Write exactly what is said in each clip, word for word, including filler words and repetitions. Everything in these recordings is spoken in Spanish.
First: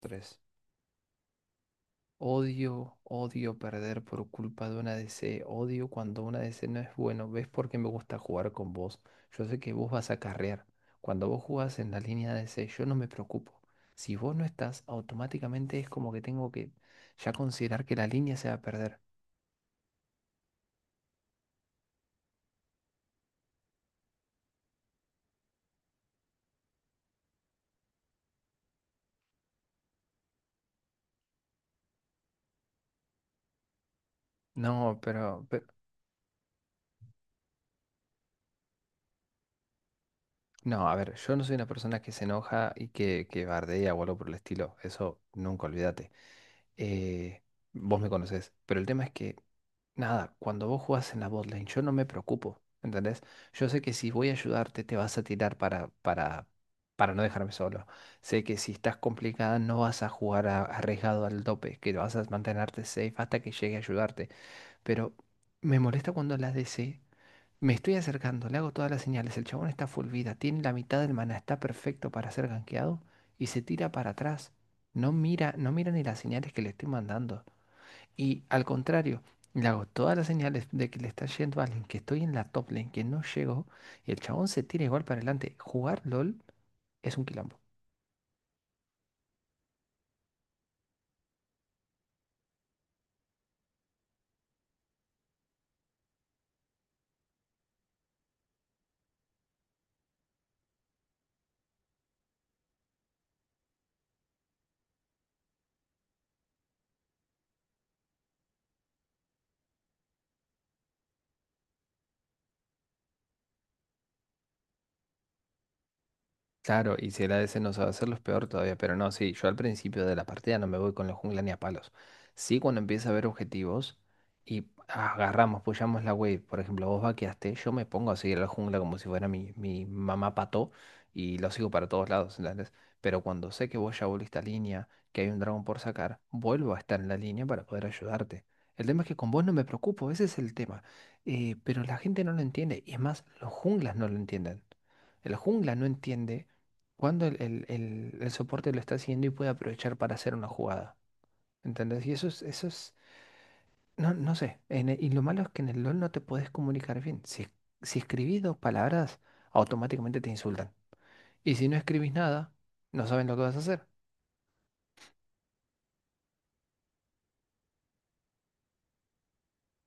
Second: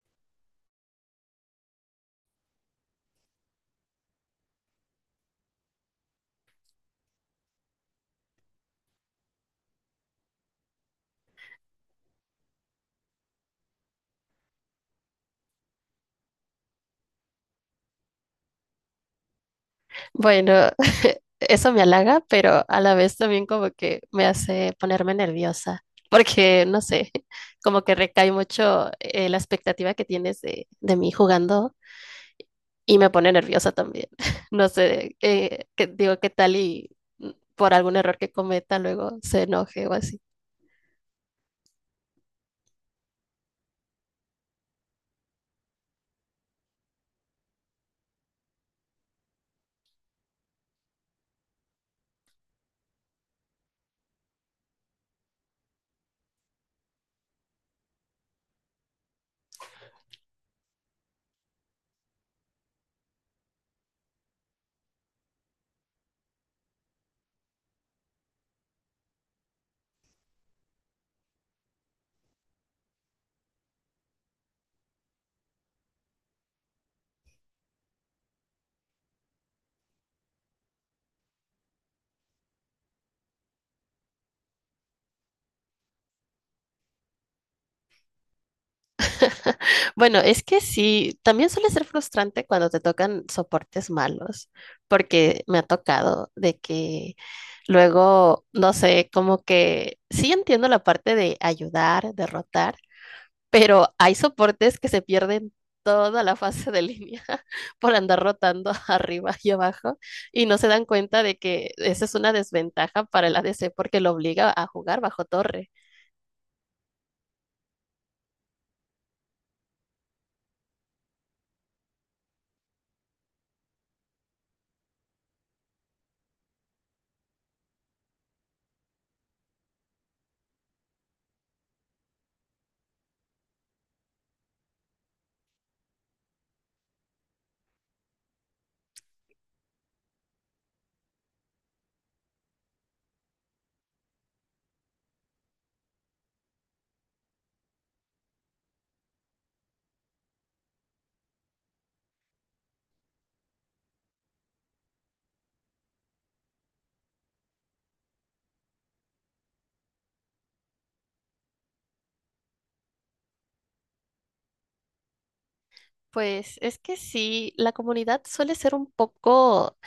Tres. Odio, odio perder por culpa de una D C. Odio cuando una D C no es bueno. ¿Ves por qué me gusta jugar con vos? Yo sé que vos vas a carrear. Cuando vos jugás en la línea de D C, yo no me preocupo. Si vos no estás, automáticamente es como que tengo que ya considerar que la línea se va a perder. Bueno, eso me halaga, pero a la vez también como que me hace ponerme nerviosa, porque no sé, como que recae mucho eh, la expectativa que tienes de, de mí jugando y me pone nerviosa también. No No, sé, pero, eh, pero- que, digo, qué tal y mm, por algún error que cometa luego se enoje o así. no, a ver, yo no soy una persona que se enoja y que, que bardea o algo por el estilo. Eso nunca olvídate. Eh, Vos me conocés. Pero el tema es que, nada, cuando vos jugás en la botlane, yo no me preocupo, ¿entendés? Yo sé que si voy a ayudarte, te vas a tirar para, para, para no dejarme solo. Sé que si estás complicada, no vas a jugar a- arriesgado al tope, que vas a mantenerte safe hasta que llegue a ayudarte. Pero me molesta cuando la D C, me estoy acercando, le hago todas las señales, el chabón está full vida, tiene la mitad del mana, está perfecto para ser gankeado y se tira para atrás. No mira, no mira ni las señales que le estoy mandando. Y al contrario, le hago todas las señales de que le está yendo a alguien, que estoy en la top lane, que no llegó, y el chabón se tira igual para adelante. Jugar LOL es un quilombo. Bueno, es que sí, también suele ser frustrante cuando te tocan soportes malos, porque me ha tocado de que luego, no sé, como que sí entiendo la parte de ayudar, derrotar, pero hay soportes que se pierden toda la fase de línea por andar rotando arriba y abajo y no se dan cuenta de que esa es una desventaja para el A D C porque lo obliga a jugar bajo torre. Claro, y si era ese no sabe hacerlo es peor todavía, pero no, sí, yo al principio de la partida no me voy con la jungla ni a palos. Sí, cuando empieza a haber objetivos y agarramos, pushamos la wave. Por ejemplo, vos vaqueaste, yo me pongo a seguir a la jungla como si fuera mi, mi mamá pato y lo sigo para todos lados, ¿entendés? Pero cuando sé que vos ya volviste a línea, que hay un dragón por sacar, vuelvo a estar en la línea para poder ayudarte. El tema es que con vos no me preocupo, ese es el tema. Eh, pero la gente no lo entiende, y es más, los junglas no lo entienden. El jungla no entiende cuando el, el- el- el soporte lo está siguiendo y puede aprovechar para hacer una jugada. ¿Entendés? Y eso es, eso es, no, no sé. En e- y lo malo es que en el LOL no te puedes comunicar bien. Si, si escribís dos palabras, automáticamente te insultan. Y si no escribís nada, no saben lo que vas a hacer. Pues es que sí, la comunidad suele ser un poco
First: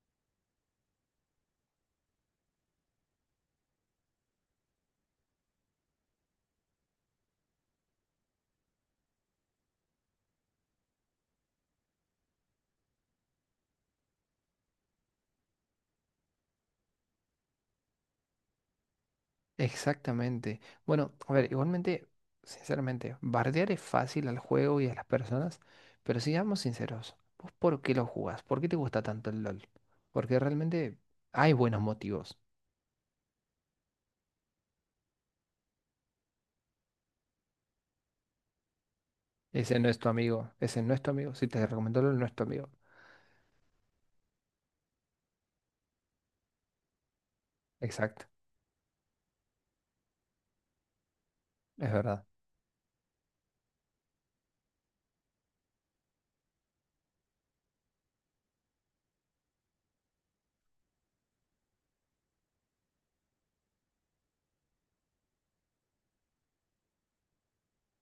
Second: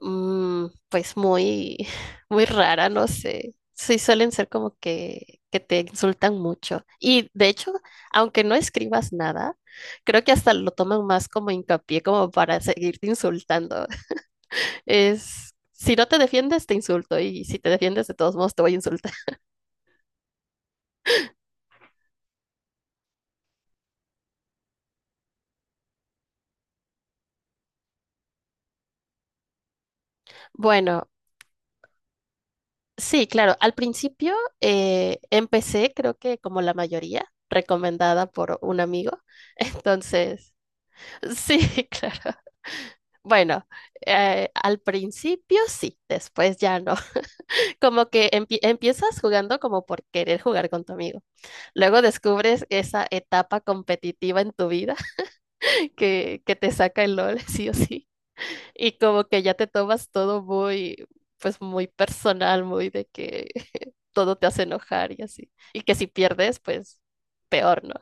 mm, pues muy, muy rara, no sé. Sí, suelen ser como que, que te insultan mucho. Y de hecho, aunque no escribas nada, creo que hasta lo toman más como hincapié, como para seguirte insultando. Es, si no te defiendes, te insulto. Y si te defiendes, de todos modos, te voy a insultar. Exactamente. Bueno, a ver, igualmente, sinceramente, bardear es fácil al juego y a las personas, pero seamos sinceros. ¿Vos por qué lo jugás? ¿Por qué te gusta tanto el LOL? Porque realmente Bueno, hay buenos motivos. sí, claro. Al principio eh, empecé, creo que como la mayoría, recomendada por un amigo. Ese no es tu amigo, Entonces, ese no es tu amigo. Si sí, te recomendó, no es claro. tu amigo. Bueno, eh, al principio sí, después ya no. Como Exacto, que empie- empiezas jugando como por querer jugar con tu amigo. es Luego verdad. descubres esa etapa competitiva en tu vida que, que te saca el LOL, sí o sí. Y como que ya te tomas todo muy, pues muy personal, muy de que todo te hace enojar y así. Y que si pierdes, pues peor, ¿no?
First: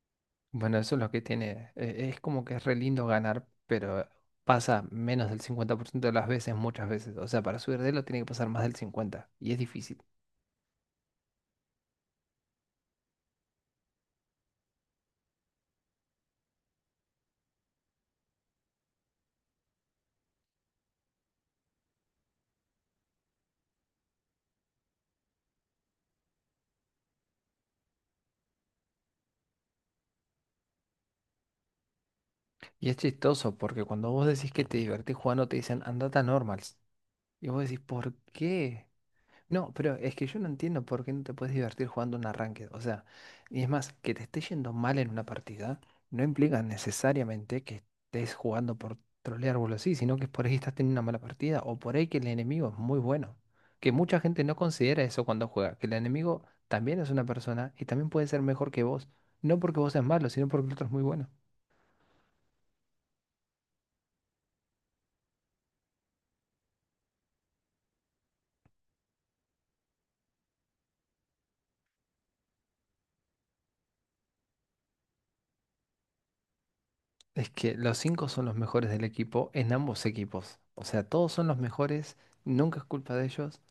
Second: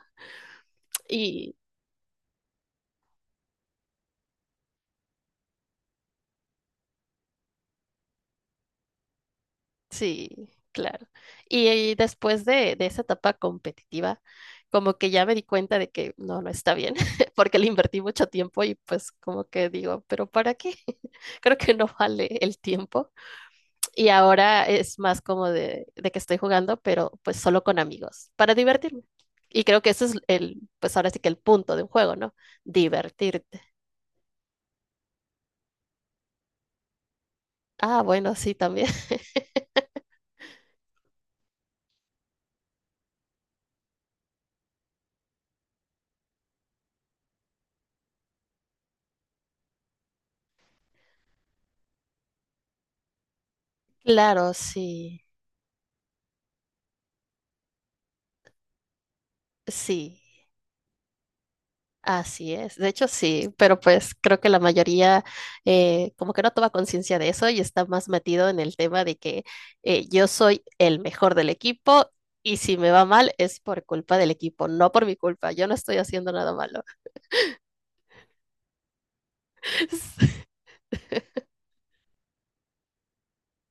Bueno, eso es lo que tiene. eh, Es como que es re lindo ganar, pero pasa menos del cincuenta por ciento de las veces, muchas veces. O sea, para subir de lo tiene que pasar más del cincuenta y es difícil. Sí, claro. Y, y después de, de esa etapa competitiva, como que ya me di cuenta de que no, no está bien, porque le invertí mucho tiempo y pues como que digo, pero ¿para qué? Creo que no vale el tiempo. Y ahora es más como de, de que estoy jugando, pero pues solo con amigos, para divertirme. Y creo que ese es el, pues ahora sí que el punto de un juego, ¿no? Y es chistoso Divertirte. porque cuando vos decís que te divertís jugando, te dicen andate a normals. Y vos decís, Ah, ¿por bueno, sí, qué? también. No, pero es que yo no entiendo por qué no te puedes divertir jugando un arranque. O sea, y es más, que te esté yendo mal en una partida no implica necesariamente que estés jugando por trolear o algo así, sino que por ahí estás teniendo una mala partida o por ahí que el enemigo es muy bueno. Que mucha gente Claro, no considera sí, eso cuando juega, que el enemigo también es una persona y también puede ser mejor que vos. No porque vos seas sí. malo, sino porque el otro es muy bueno. Así es, de hecho sí, pero pues creo que la mayoría eh, como que no toma conciencia de eso y está más metido en el tema de que eh, yo soy el mejor del equipo y si me va mal es por culpa del equipo, no por mi culpa, yo no estoy haciendo nada malo. Es que los cinco son los mejores del equipo en ambos equipos. O sea, todos son los mejores, nunca es culpa de ellos.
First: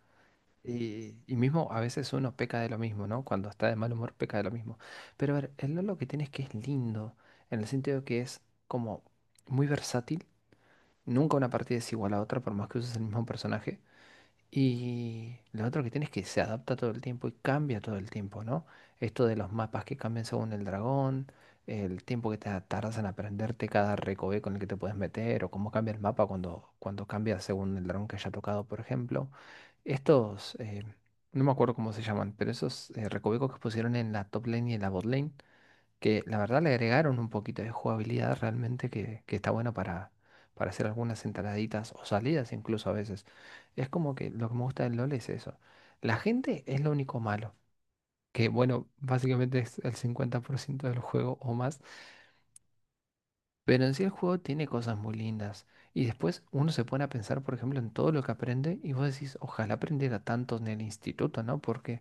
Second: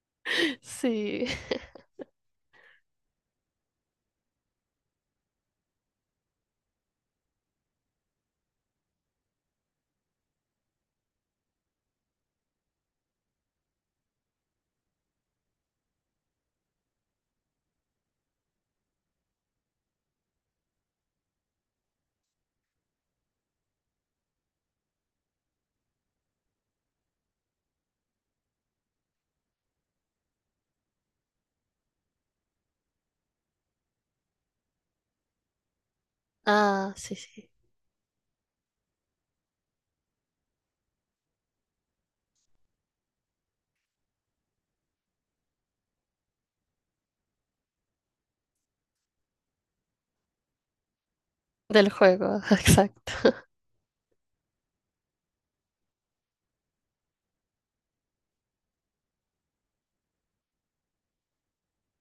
Y, Sí, y mismo a veces uno peca de lo mismo, ¿no? Cuando está de mal humor peca de lo mismo. Pero a ver, el Lolo que tiene es que es lindo, en el sentido que es como muy versátil, nunca una partida es igual a otra por más que uses el mismo personaje. Y lo otro que tiene es que se adapta todo el tiempo y cambia todo el tiempo, ¿no? Esto de los mapas que cambian según el dragón, el tiempo que te tardas en aprenderte cada recoveco con el que te puedes meter, o cómo cambia el mapa cuando, cuando cambia según el dragón que haya tocado, por ejemplo. Estos, eh, no me acuerdo cómo se llaman, pero esos eh, recovecos que pusieron en la top lane y en la bot lane, que la verdad le ah, sí, agregaron un sí, poquito de jugabilidad realmente que, que está bueno para, para hacer algunas entraditas o salidas incluso a veces. Es como que lo que me gusta del LOL es eso. La gente es lo único malo, que bueno, básicamente es el cincuenta por ciento del juego o más, del juego, exacto. pero en sí el juego tiene cosas muy lindas. Y después uno se pone a pensar, por ejemplo, en todo lo que aprende y vos decís, ojalá aprendiera tanto en el instituto, ¿no? Porque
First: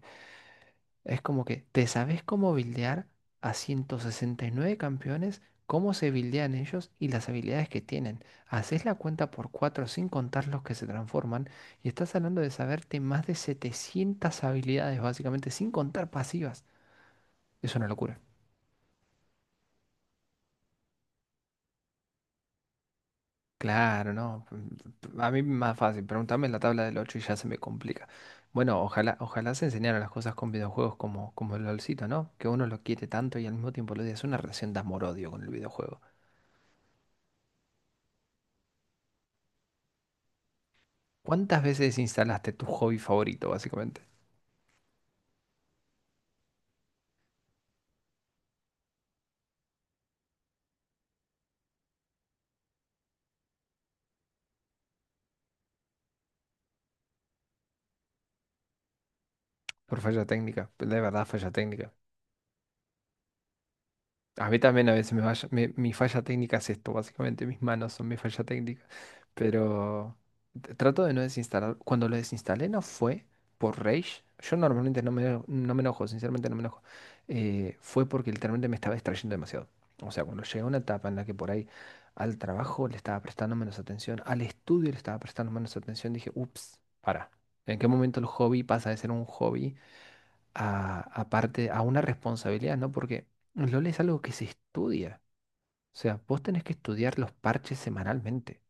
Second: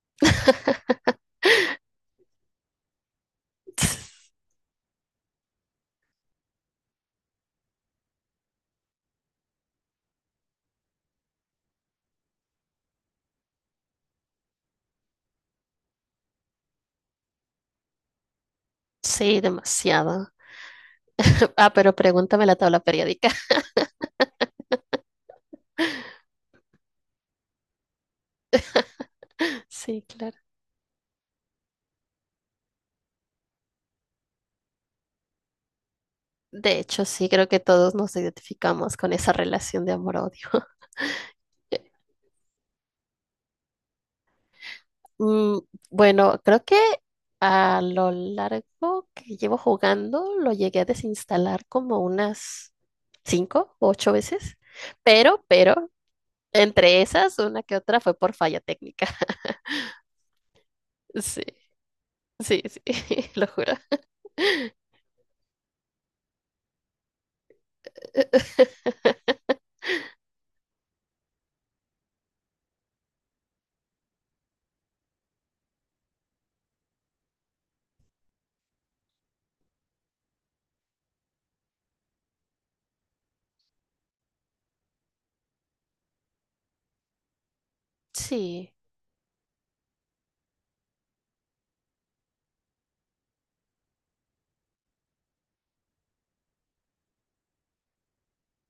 es como que te sabes cómo buildear a ciento sesenta y nueve campeones, cómo se buildean ellos y las habilidades que tienen. Haces la cuenta por cuatro sin contar los que se transforman y estás hablando de saberte más de setecientas habilidades básicamente sin contar pasivas. Es una locura. Sí, demasiado. Ah, pero pregúntame la tabla periódica. Claro, no. mm, A mí más fácil. Pregúntame la tabla del ocho y ya se me complica. Bueno, ojalá, ojalá se enseñaran Sí, las cosas claro. con videojuegos como, como el LOLcito, ¿no? Que uno lo quiere tanto y al mismo tiempo lo odia. Es una relación de amor-odio con el videojuego. De hecho, sí, creo que todos nos identificamos con esa relación de amor-odio. ¿Cuántas veces instalaste tu hobby favorito, básicamente? Mm, bueno, creo que a lo largo que llevo jugando lo llegué a desinstalar como unas cinco o ocho veces, pero, pero, entre esas, una que otra fue por falla técnica. Por falla técnica, pues, de verdad, Sí, falla técnica. sí, sí, lo juro. A mí también a veces me falla- me- mi falla técnica es esto, básicamente, mis manos son mi falla técnica. Pero t- trato de no desinstalar. Cuando lo desinstalé no fue por rage. Yo normalmente no me, eno- no me enojo, sinceramente no me enojo. Eh, fue porque literalmente me estaba distrayendo demasiado. O sea, cuando llegué a una etapa en la que por ahí al trabajo le estaba prestando menos atención, al estudio le estaba prestando menos atención, dije, ups, para. ¿En qué momento el hobby Sí. pasa de ser un hobby a, a parte- a una responsabilidad? ¿No? Porque LOL es algo que se estudia. O sea, vos tenés que estudiar los parches semanalmente.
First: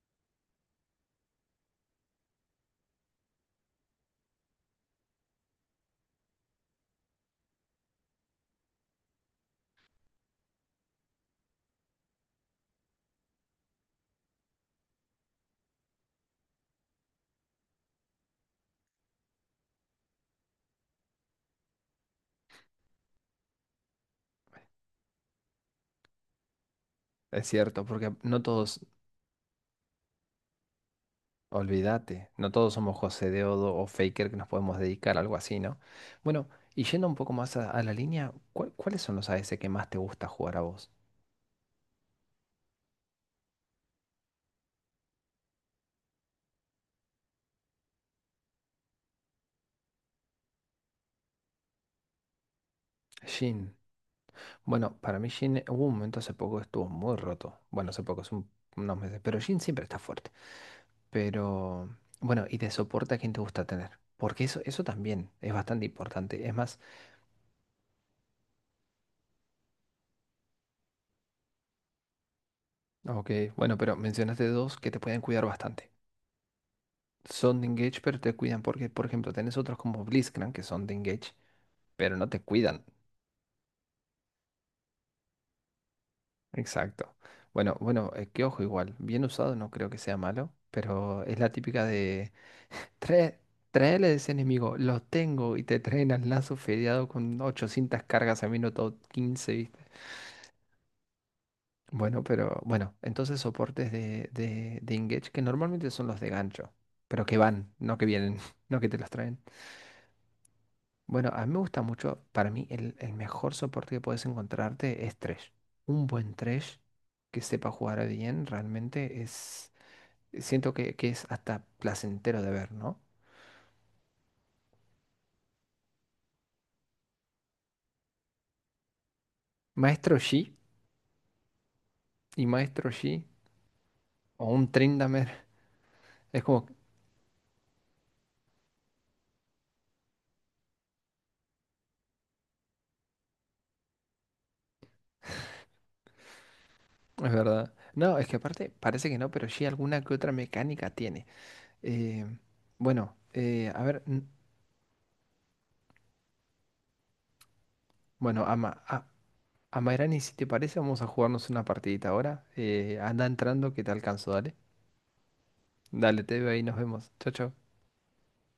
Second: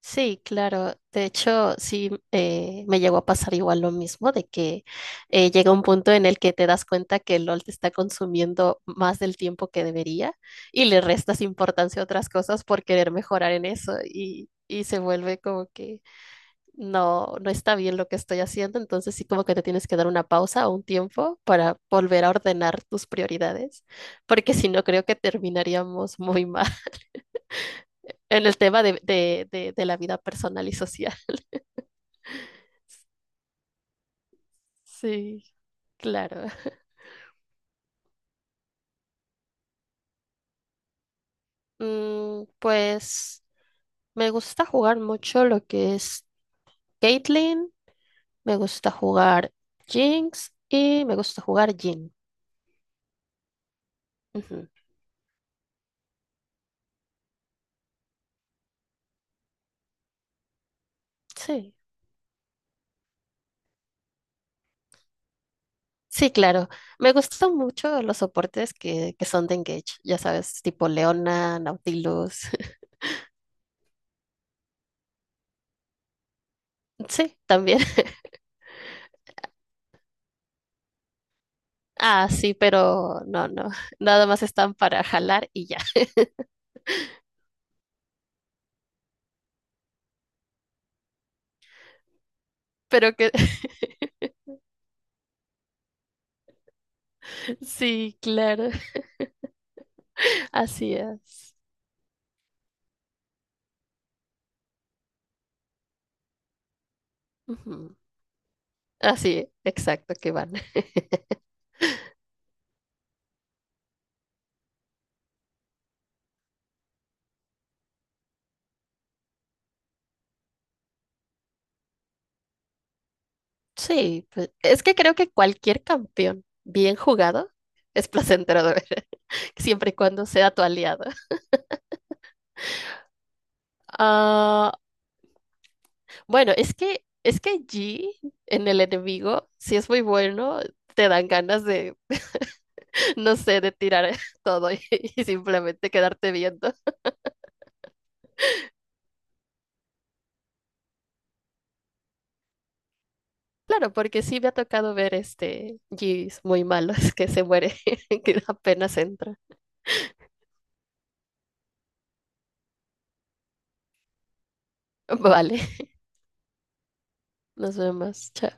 Sí, claro. De hecho, sí, eh, me llegó a pasar igual lo mismo, de que eh, llega un punto en el que te das cuenta que el LOL te está consumiendo más del tiempo que debería y le restas importancia a otras cosas por querer mejorar en eso y, y se vuelve como que no, no está bien lo que estoy haciendo, entonces sí como que te tienes que dar una pausa o un tiempo para volver a ordenar tus prioridades, porque si no creo que terminaríamos muy mal Es cierto, porque no en el todos, tema de, de de- de la vida personal y social. olvídate, no todos somos José Deodo o Faker, que nos podemos dedicar a algo Sí, así, ¿no? claro. Bueno, y yendo un poco más a, a la línea, ¿cuál- ¿cuáles son los AS que más te gusta jugar a vos? Mm, pues me gusta jugar mucho lo que es Caitlyn, me gusta jugar Jinx y me gusta jugar Jhin. Jhin. Ujú, Bueno, para mí Jhin hubo un momento hace poco que estuvo muy roto. Bueno, hace poco, hace un- unos meses, pero Jhin siempre está fuerte. sí, Pero, bueno, y de soporte a quién te gusta tener. Porque eso, eso también es bastante sí, importante. Es claro. más, Me gustan mucho los soportes que, que son de Engage, ya sabes, tipo Leona, Nautilus. ok, bueno, pero mencionaste dos que te pueden cuidar bastante. Sí, Son de también. engage, pero te cuidan. Porque, por ejemplo, tenés otros como Blitzcrank que son de engage, pero no Ah, te sí, cuidan. pero no, no. Nada más están para jalar y ya. Exacto. Bueno, bueno, eh, que ojo igual. Bien usado no creo que sea malo, pero es la típica de Pero que trae, traele de ese enemigo, lo tengo, y te traen al lazo fedeado con ochocientas sí, cargas a claro. minuto quince, ¿viste? Así es. Bueno, pero bueno, entonces soportes de, de, de engage, que normalmente son los de gancho, pero que van, Ujú. no que vienen, no que te los traen. Así, exacto, que van. Bueno, a mí me gusta mucho, para mí el, el mejor soporte que puedes encontrarte es Thresh. Un buen Thresh que sepa jugar bien realmente es, siento que, que es hasta placentero de ver, ¿no? Sí, pues, es que creo que cualquier campeón bien jugado es placentero de ver, siempre y Maestro cuando Yi sea tu aliado. y Maestro Yi o un Ah, Tryndamere, es bueno, como, es que es que G en el enemigo, si es muy bueno, te dan ganas de, no sé, de tirar todo y, y simplemente quedarte viendo. es verdad. No, es que aparte parece que no, pero Yi alguna que otra mecánica tiene. Eh, bueno, eh, a Claro, ver, porque n- sí me ha tocado ver este Gs muy malos que se muere, que bueno, Ama, apenas a, entra. Amairani, si te parece, vamos a jugarnos una partidita ahora. Eh, anda entrando, que te alcanzo, dale. Vale, Dale, te veo ahí, nos vemos. Chao, chao. nos vemos, chao.